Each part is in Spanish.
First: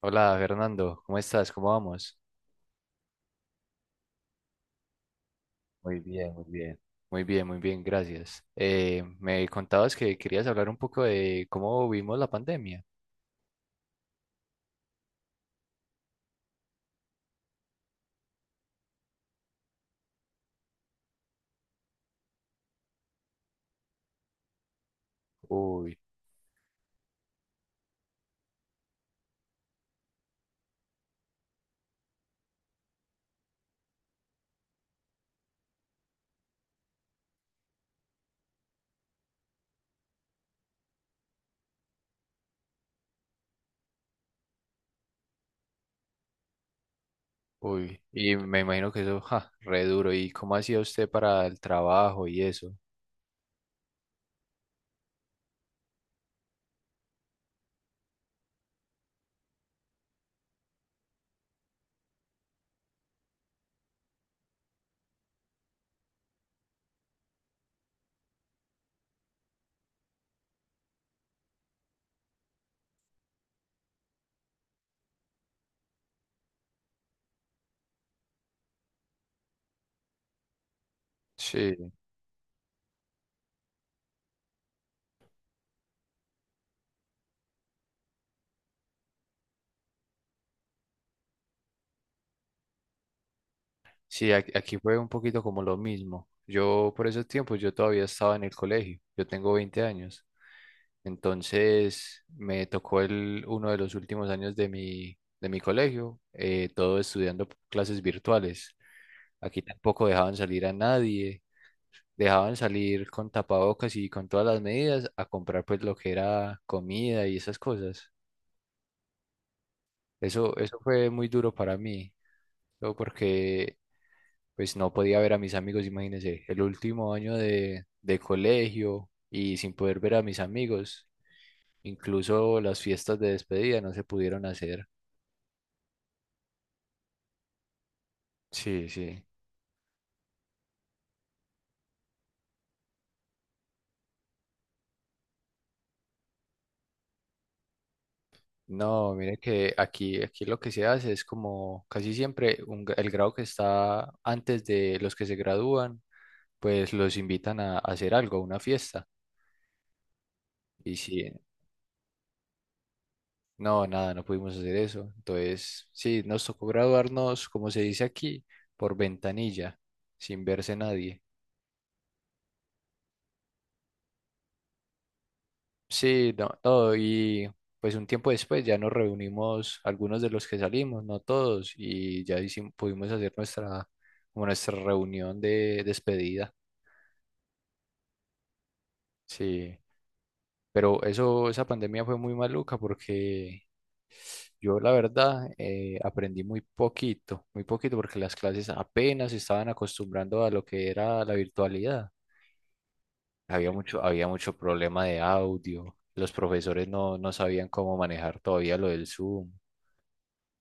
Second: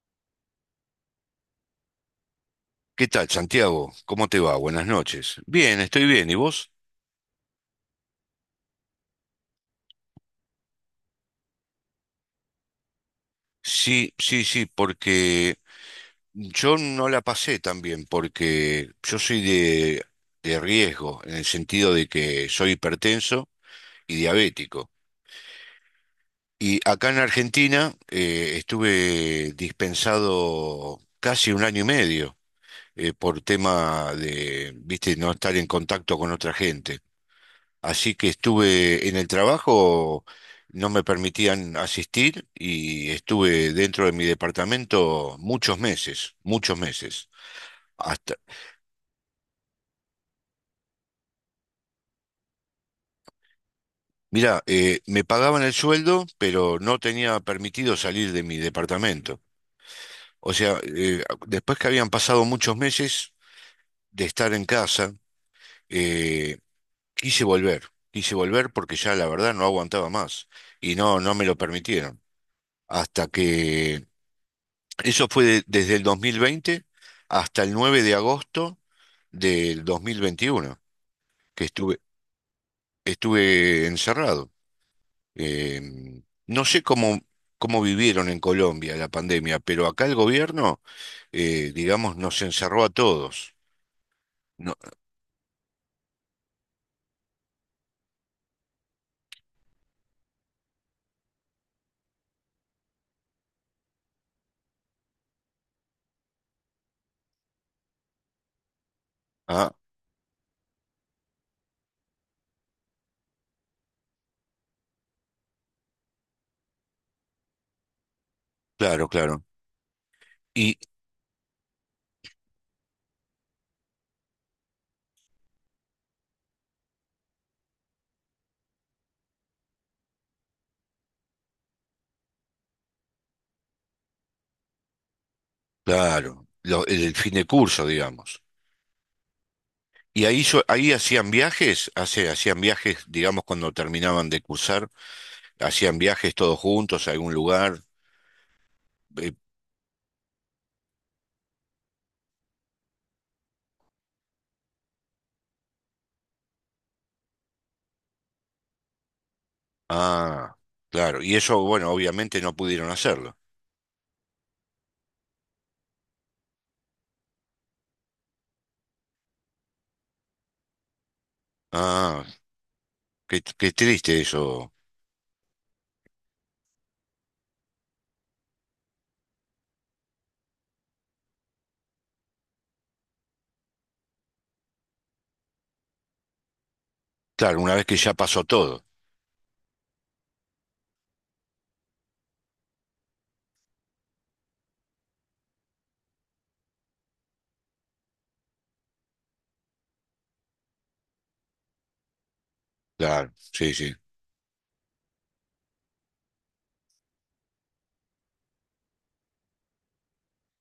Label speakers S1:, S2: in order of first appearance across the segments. S1: Hola Fernando, ¿cómo estás? ¿Cómo vamos?
S2: ¿Qué tal, Santiago? ¿Cómo te va? Buenas noches. Bien,
S1: Muy
S2: estoy bien.
S1: bien,
S2: ¿Y
S1: muy
S2: vos?
S1: bien. Muy bien, muy bien, gracias. Me contabas que querías hablar un poco de cómo vivimos la pandemia.
S2: Sí, sí, sí, porque yo no la pasé tan bien, porque yo soy de riesgo, en el sentido de que soy hipertenso y diabético.
S1: Uy,
S2: Y acá en Argentina estuve dispensado casi un año y medio, por tema de, viste, no estar en contacto con otra gente. Así que estuve en el trabajo, no me permitían asistir y estuve dentro de mi departamento muchos meses, muchos meses. Hasta,
S1: y me imagino que eso, ja, re duro. ¿Y cómo hacía usted para el trabajo y eso?
S2: mira, me pagaban el sueldo, pero no tenía permitido salir de mi departamento. O sea, después que habían pasado muchos meses de estar en casa, eh, quise volver, quise volver porque ya la verdad no aguantaba más y no, no me lo permitieron. Hasta que eso fue desde el 2020 hasta el 9 de agosto del 2021 que
S1: Sí,
S2: estuve, estuve encerrado. No sé cómo, cómo vivieron en Colombia la pandemia, pero acá el gobierno, digamos, nos encerró a todos.
S1: sí,
S2: No-
S1: aquí fue un poquito como lo mismo. Yo por esos tiempos, yo todavía estaba en el colegio, yo tengo 20 años. Entonces me tocó el, uno de los últimos años de mi colegio, todo estudiando clases virtuales. Aquí
S2: ah,
S1: tampoco dejaban salir a nadie, dejaban salir con tapabocas y con todas las medidas a comprar pues lo que era comida y esas cosas.
S2: claro, claro.
S1: Eso,
S2: Y
S1: eso fue muy duro para mí, todo porque pues no podía ver a mis amigos, imagínense, el último año de colegio y sin poder ver a mis amigos, incluso las fiestas de despedida no se pudieron hacer.
S2: claro, lo- el, fin de curso, digamos.
S1: Sí, sí.
S2: Y ahí, ahí hacían viajes, hacían viajes, digamos, cuando terminaban de cursar, hacían viajes todos juntos a algún lugar.
S1: No,
S2: eh,
S1: mire que aquí, aquí lo que se hace es como casi siempre un el grado que está antes de los que se gradúan, pues los invitan a hacer algo, a una fiesta.
S2: Ah,
S1: Y
S2: claro.
S1: sí,
S2: Y eso, bueno, obviamente no pudieron hacerlo.
S1: no, nada, no pudimos hacer eso. Entonces, sí, nos tocó graduarnos, como se dice aquí, por ventanilla, sin verse nadie.
S2: Ah, qué, qué triste eso.
S1: Sí, no, no, y pues un tiempo después ya nos reunimos algunos de los que salimos, no todos, y ya pudimos hacer nuestra, como nuestra reunión de despedida.
S2: Claro, una vez que ya pasó todo.
S1: Sí, pero eso, esa pandemia fue muy maluca porque yo la verdad aprendí muy poquito porque las clases apenas se estaban acostumbrando a lo que era la virtualidad.
S2: Claro, sí, sí.
S1: Había mucho problema de audio, los profesores no, no sabían cómo manejar todavía lo del Zoom.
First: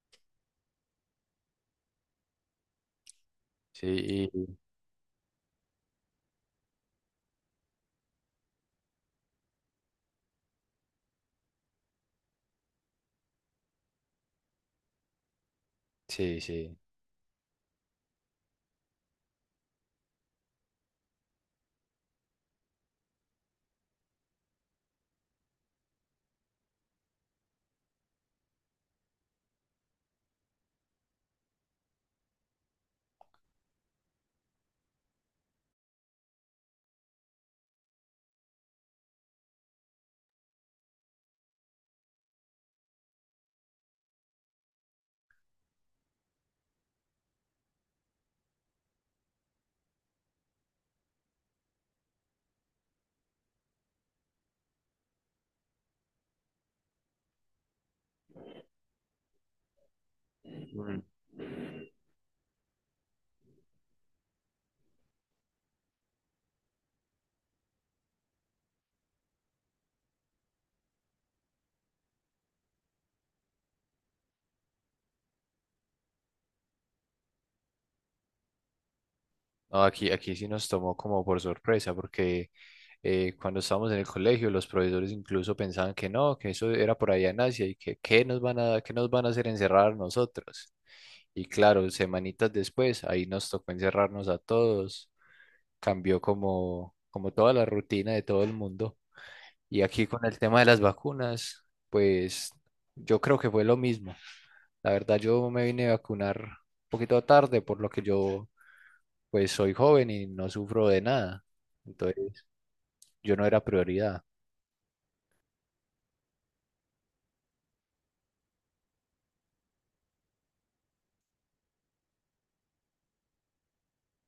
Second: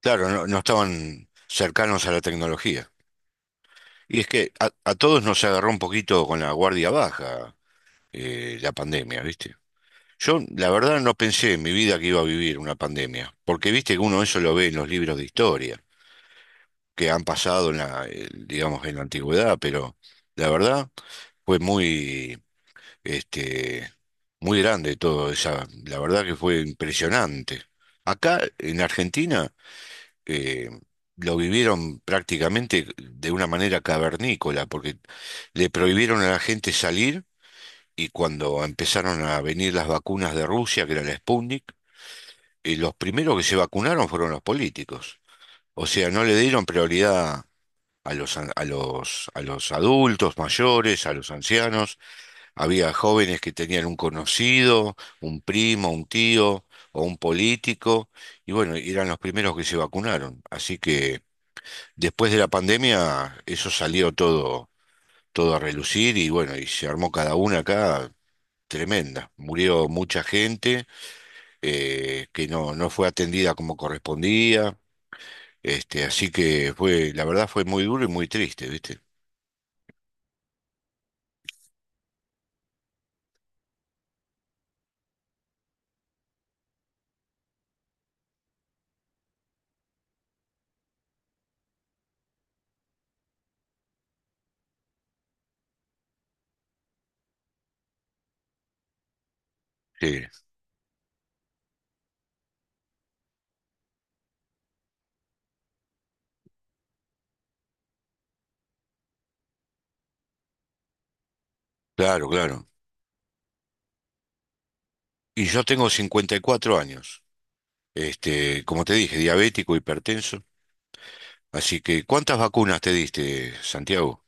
S2: Claro, no, no estaban cercanos a la tecnología. Y es
S1: Sí,
S2: que a todos nos agarró un poquito con la guardia baja, la pandemia, ¿viste? Yo, la verdad, no pensé en mi vida que iba a vivir una pandemia, porque viste que uno eso lo ve en los libros de historia,
S1: sí, sí.
S2: que han pasado en la, digamos, en la antigüedad, pero la verdad fue muy este, muy grande todo, esa, la verdad que fue impresionante. Acá en Argentina eh, lo vivieron prácticamente de una manera cavernícola, porque le prohibieron a la gente salir y cuando empezaron a venir las vacunas de Rusia, que era la Sputnik, los primeros que se vacunaron fueron los políticos. O sea, no le dieron prioridad a los, a los, a los adultos mayores, a los ancianos, había jóvenes que tenían un conocido, un primo, un tío o un político, y bueno, eran los primeros que se vacunaron. Así
S1: Mm.
S2: que después de la pandemia, eso salió todo, todo a relucir y bueno, y se armó cada una acá tremenda. Murió mucha gente que no, no fue atendida como correspondía. Este, así que fue, la verdad fue muy duro y muy triste, ¿viste?
S1: No, aquí, aquí sí nos tomó como por sorpresa, porque cuando estábamos en el colegio, los profesores incluso pensaban que no, que eso era por allá en Asia y que qué nos van a, qué nos van a hacer encerrar nosotros. Y claro, semanitas después, ahí nos tocó encerrarnos a todos, cambió como, como toda la rutina de todo el mundo. Y aquí
S2: Sí,
S1: con el tema de las vacunas, pues yo creo que fue lo mismo. La verdad, yo me vine a vacunar un poquito tarde, por lo que yo pues soy joven y no sufro de nada.
S2: claro,
S1: Entonces,
S2: claro.
S1: yo no era prioridad.
S2: Y yo tengo 54 años. Este, como te dije, diabético, hipertenso. Así que, ¿cuántas vacunas te diste, Santiago?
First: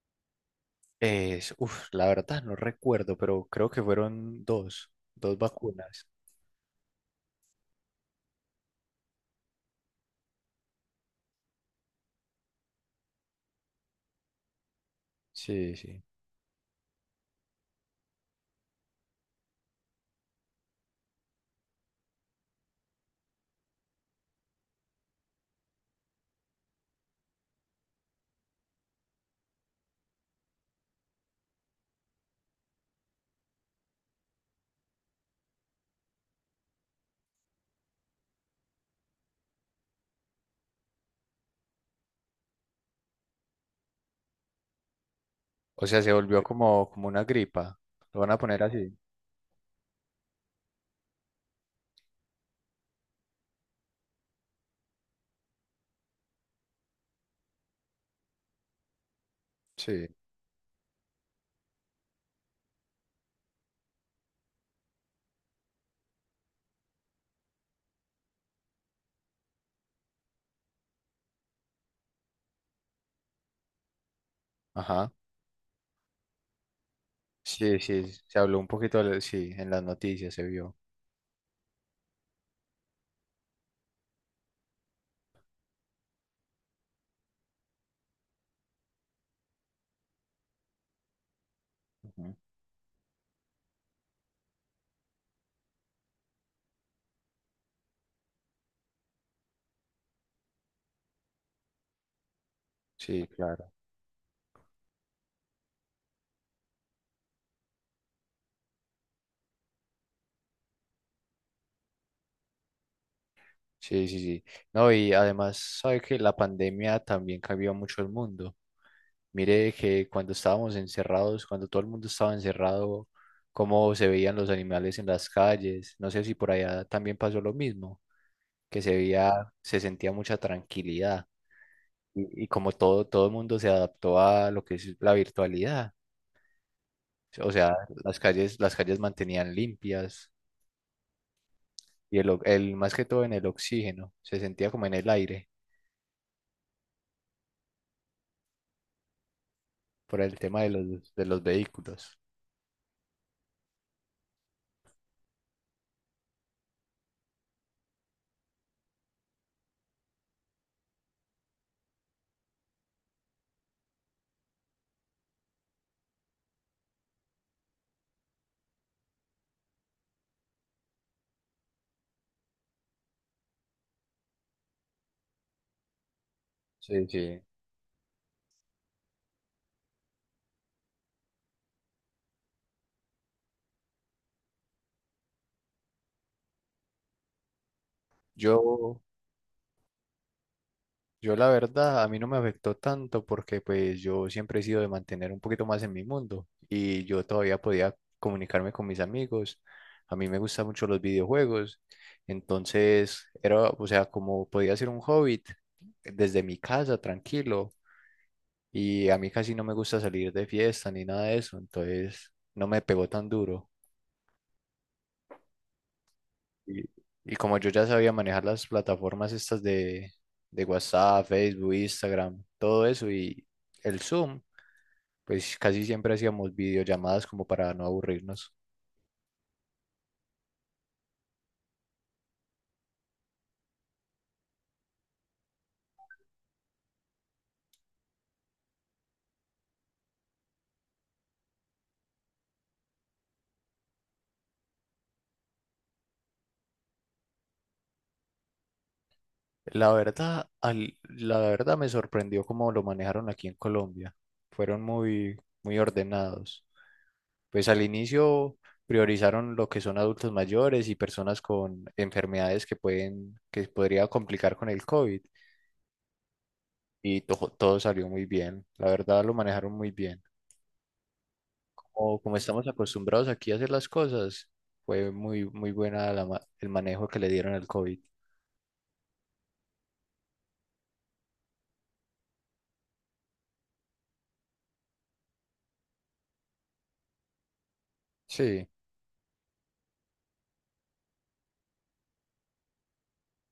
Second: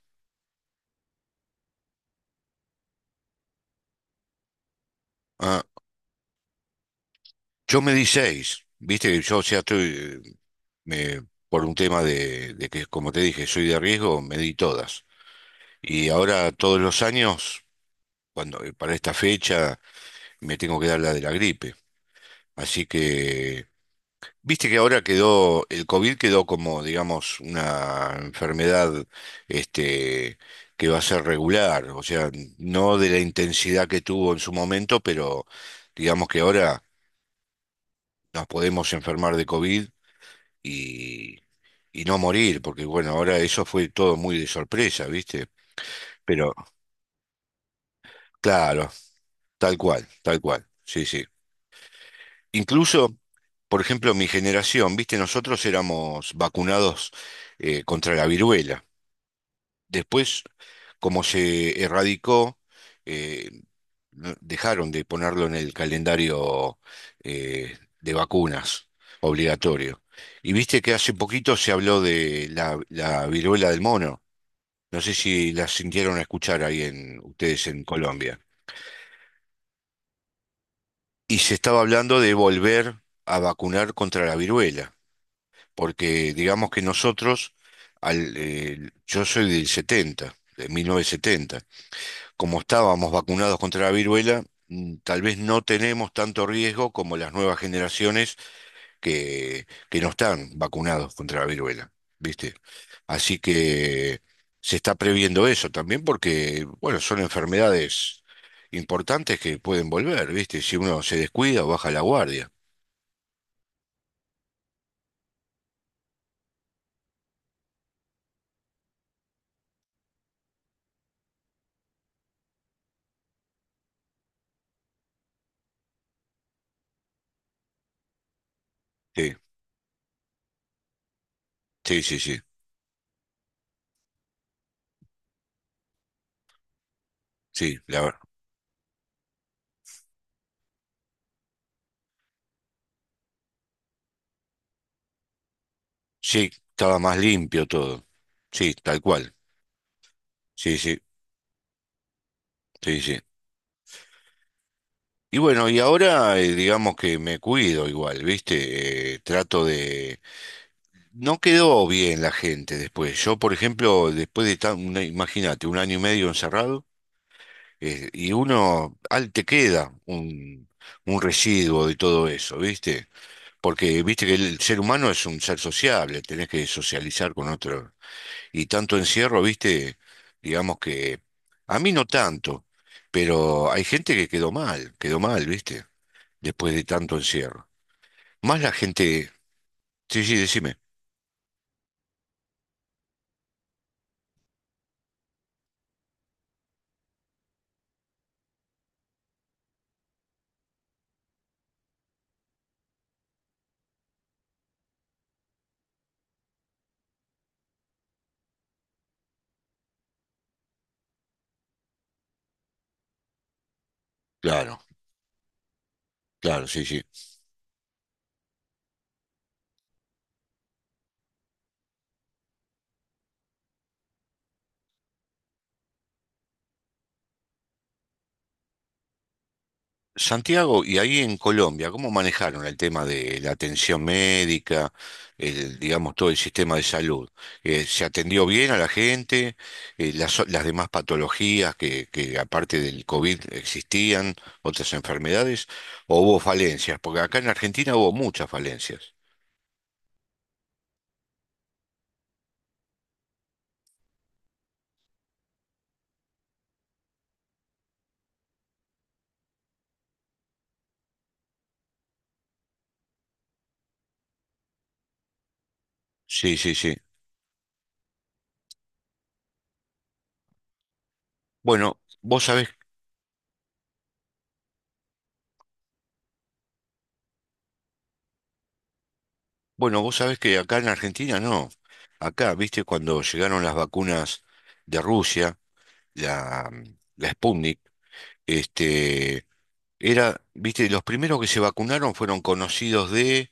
S1: Es, uf, la verdad no recuerdo, pero creo que fueron dos
S2: Ah,
S1: vacunas.
S2: yo me di seis, viste que yo, o sea, estoy, por un tema de que, como te dije, soy de riesgo, me di todas.
S1: Sí, sí.
S2: Y ahora todos los años, cuando, para esta fecha, me tengo que dar la de la gripe. Así que viste que ahora quedó, el COVID quedó como, digamos, una enfermedad este, que va a ser regular, o sea, no de la intensidad que tuvo en su momento, pero digamos que ahora nos podemos enfermar de COVID y, y no morir, porque bueno, ahora eso fue todo muy de sorpresa, ¿viste?
S1: O sea, se volvió
S2: Pero
S1: como, como una gripa. Lo van a poner
S2: claro,
S1: así.
S2: tal cual, sí, sí. Incluso, por ejemplo, mi generación, ¿viste? Nosotros éramos vacunados contra la viruela.
S1: Sí,
S2: Después, como se erradicó, eh, dejaron de ponerlo en el calendario de vacunas obligatorio. Y viste que hace poquito se habló de la, la viruela del mono. No
S1: ajá.
S2: sé si la sintieron a escuchar ahí en ustedes
S1: Sí,
S2: en
S1: sí, se
S2: Colombia.
S1: habló un poquito, de- sí, en las noticias se vio.
S2: Y se estaba hablando de volver a vacunar contra la viruela, porque digamos que nosotros, al, yo soy del 70, de 1970.
S1: Ujú.
S2: Como estábamos vacunados contra la viruela, tal vez no tenemos tanto riesgo como las nuevas generaciones que no están vacunados contra la viruela, ¿viste?
S1: Sí,
S2: Así
S1: claro.
S2: que se está previendo eso también porque, bueno, son enfermedades importantes que pueden volver, ¿viste? Si uno se descuida o baja la guardia.
S1: Sí, sí, sí. No, y además, sabe que la pandemia también cambió mucho el mundo. Mire que cuando estábamos encerrados, cuando todo el mundo estaba encerrado, cómo se veían los animales en las calles. No sé si por allá también pasó lo mismo, que se veía,
S2: Sí,
S1: se sentía mucha tranquilidad
S2: sí, sí, sí,
S1: y como todo, todo el mundo se adaptó a lo que es la virtualidad. O sea,
S2: sí,
S1: las calles mantenían limpias y el, el, más que todo en el oxígeno, se sentía como en el aire
S2: sí, estaba más limpio todo. Sí, tal cual.
S1: por el tema
S2: Sí, sí,
S1: de los vehículos.
S2: sí, sí. Y bueno, y ahora digamos que me cuido igual, ¿viste? Trato de... No quedó bien la gente después. Yo, por ejemplo, después de tan, imagínate, un año y medio encerrado, y uno, al te queda un residuo de todo eso, ¿viste? Porque, viste que el ser humano es un ser sociable, tenés que
S1: Sí,
S2: socializar
S1: sí.
S2: con otro. Y tanto encierro, ¿viste? Digamos que... A mí no tanto, pero hay gente que quedó mal, ¿viste? Después de tanto encierro. Más la
S1: Yo,
S2: gente. Sí, sí, decime.
S1: yo la verdad, a mí no me afectó tanto porque pues yo siempre he sido de mantener un poquito más en mi mundo y yo todavía podía comunicarme con mis amigos. A mí me gustan mucho los videojuegos, entonces era, o sea, como podía ser un hobbit desde mi casa, tranquilo, y a mí casi no me gusta salir de fiesta ni nada de eso, entonces no me pegó tan duro.
S2: Claro, claro,
S1: Y,
S2: sí, sí.
S1: y como yo ya sabía manejar las plataformas estas de WhatsApp, Facebook, Instagram, todo eso y el Zoom, pues casi siempre hacíamos videollamadas como para no aburrirnos.
S2: Santiago, y ahí en Colombia, ¿cómo manejaron el tema de la atención médica, el, digamos, todo el sistema de salud? ¿Se atendió bien a la gente? Las, las demás patologías que aparte del COVID existían, otras enfermedades, ¿o hubo falencias? Porque acá en Argentina hubo muchas falencias.
S1: La verdad, la verdad me sorprendió cómo lo manejaron aquí en Colombia. Fueron muy, muy ordenados. Pues al inicio priorizaron lo que son adultos mayores y personas con enfermedades que pueden, que podría complicar con el COVID.
S2: Sí, sí, sí.
S1: Y todo salió muy bien. La verdad lo manejaron muy bien.
S2: Bueno,
S1: Como, como
S2: vos
S1: estamos
S2: sabés.
S1: acostumbrados aquí a hacer las cosas, fue muy, muy buena la el manejo que le dieron al COVID.
S2: Bueno, vos sabés que acá en Argentina no. Acá, viste, cuando llegaron las vacunas de Rusia, la, la Sputnik,
S1: Sí.
S2: este, era, viste, los primeros que se vacunaron fueron conocidos de,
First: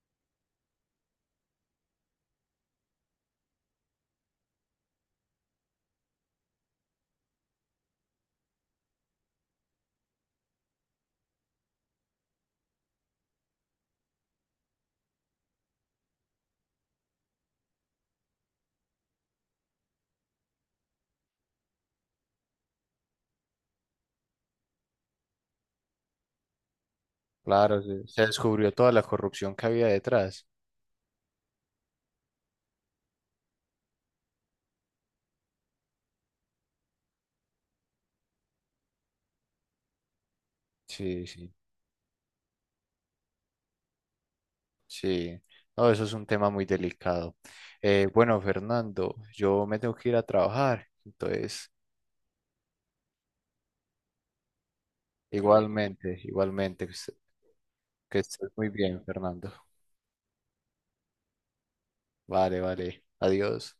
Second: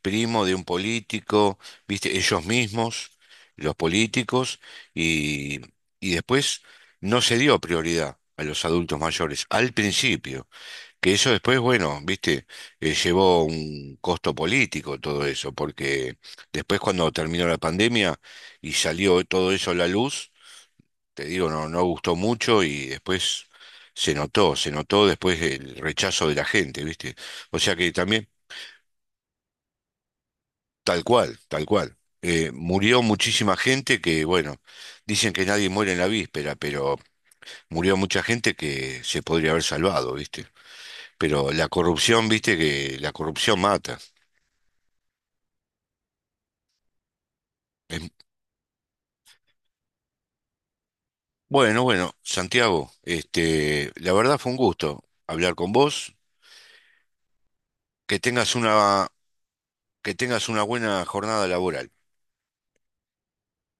S2: primo de un político, viste, ellos mismos, los políticos, y, y después no se dio prioridad a los adultos mayores, al principio. Que eso después, bueno, viste, llevó un costo político todo eso, porque después cuando terminó la pandemia y salió todo eso a la luz, te digo, no, no gustó mucho y después se notó después el rechazo de la gente, viste. O sea
S1: Claro,
S2: que
S1: se se
S2: también,
S1: descubrió toda la corrupción que había detrás.
S2: tal cual, tal cual. Murió muchísima gente que, bueno, dicen que nadie muere en la víspera, pero murió mucha gente que se podría haber salvado, viste.
S1: Sí,
S2: Pero
S1: sí,
S2: la corrupción, viste, que la corrupción mata.
S1: sí. No, eso es un tema muy delicado.
S2: Es
S1: Bueno, Fernando, yo me tengo que ir a trabajar. Entonces,
S2: Bueno, bueno, Santiago, este, la verdad fue un gusto hablar con vos.
S1: igualmente, igualmente, que
S2: Que
S1: que estés
S2: tengas
S1: muy
S2: una,
S1: bien, Fernando.
S2: que tengas una buena jornada laboral.
S1: Vale, vale. Adiós.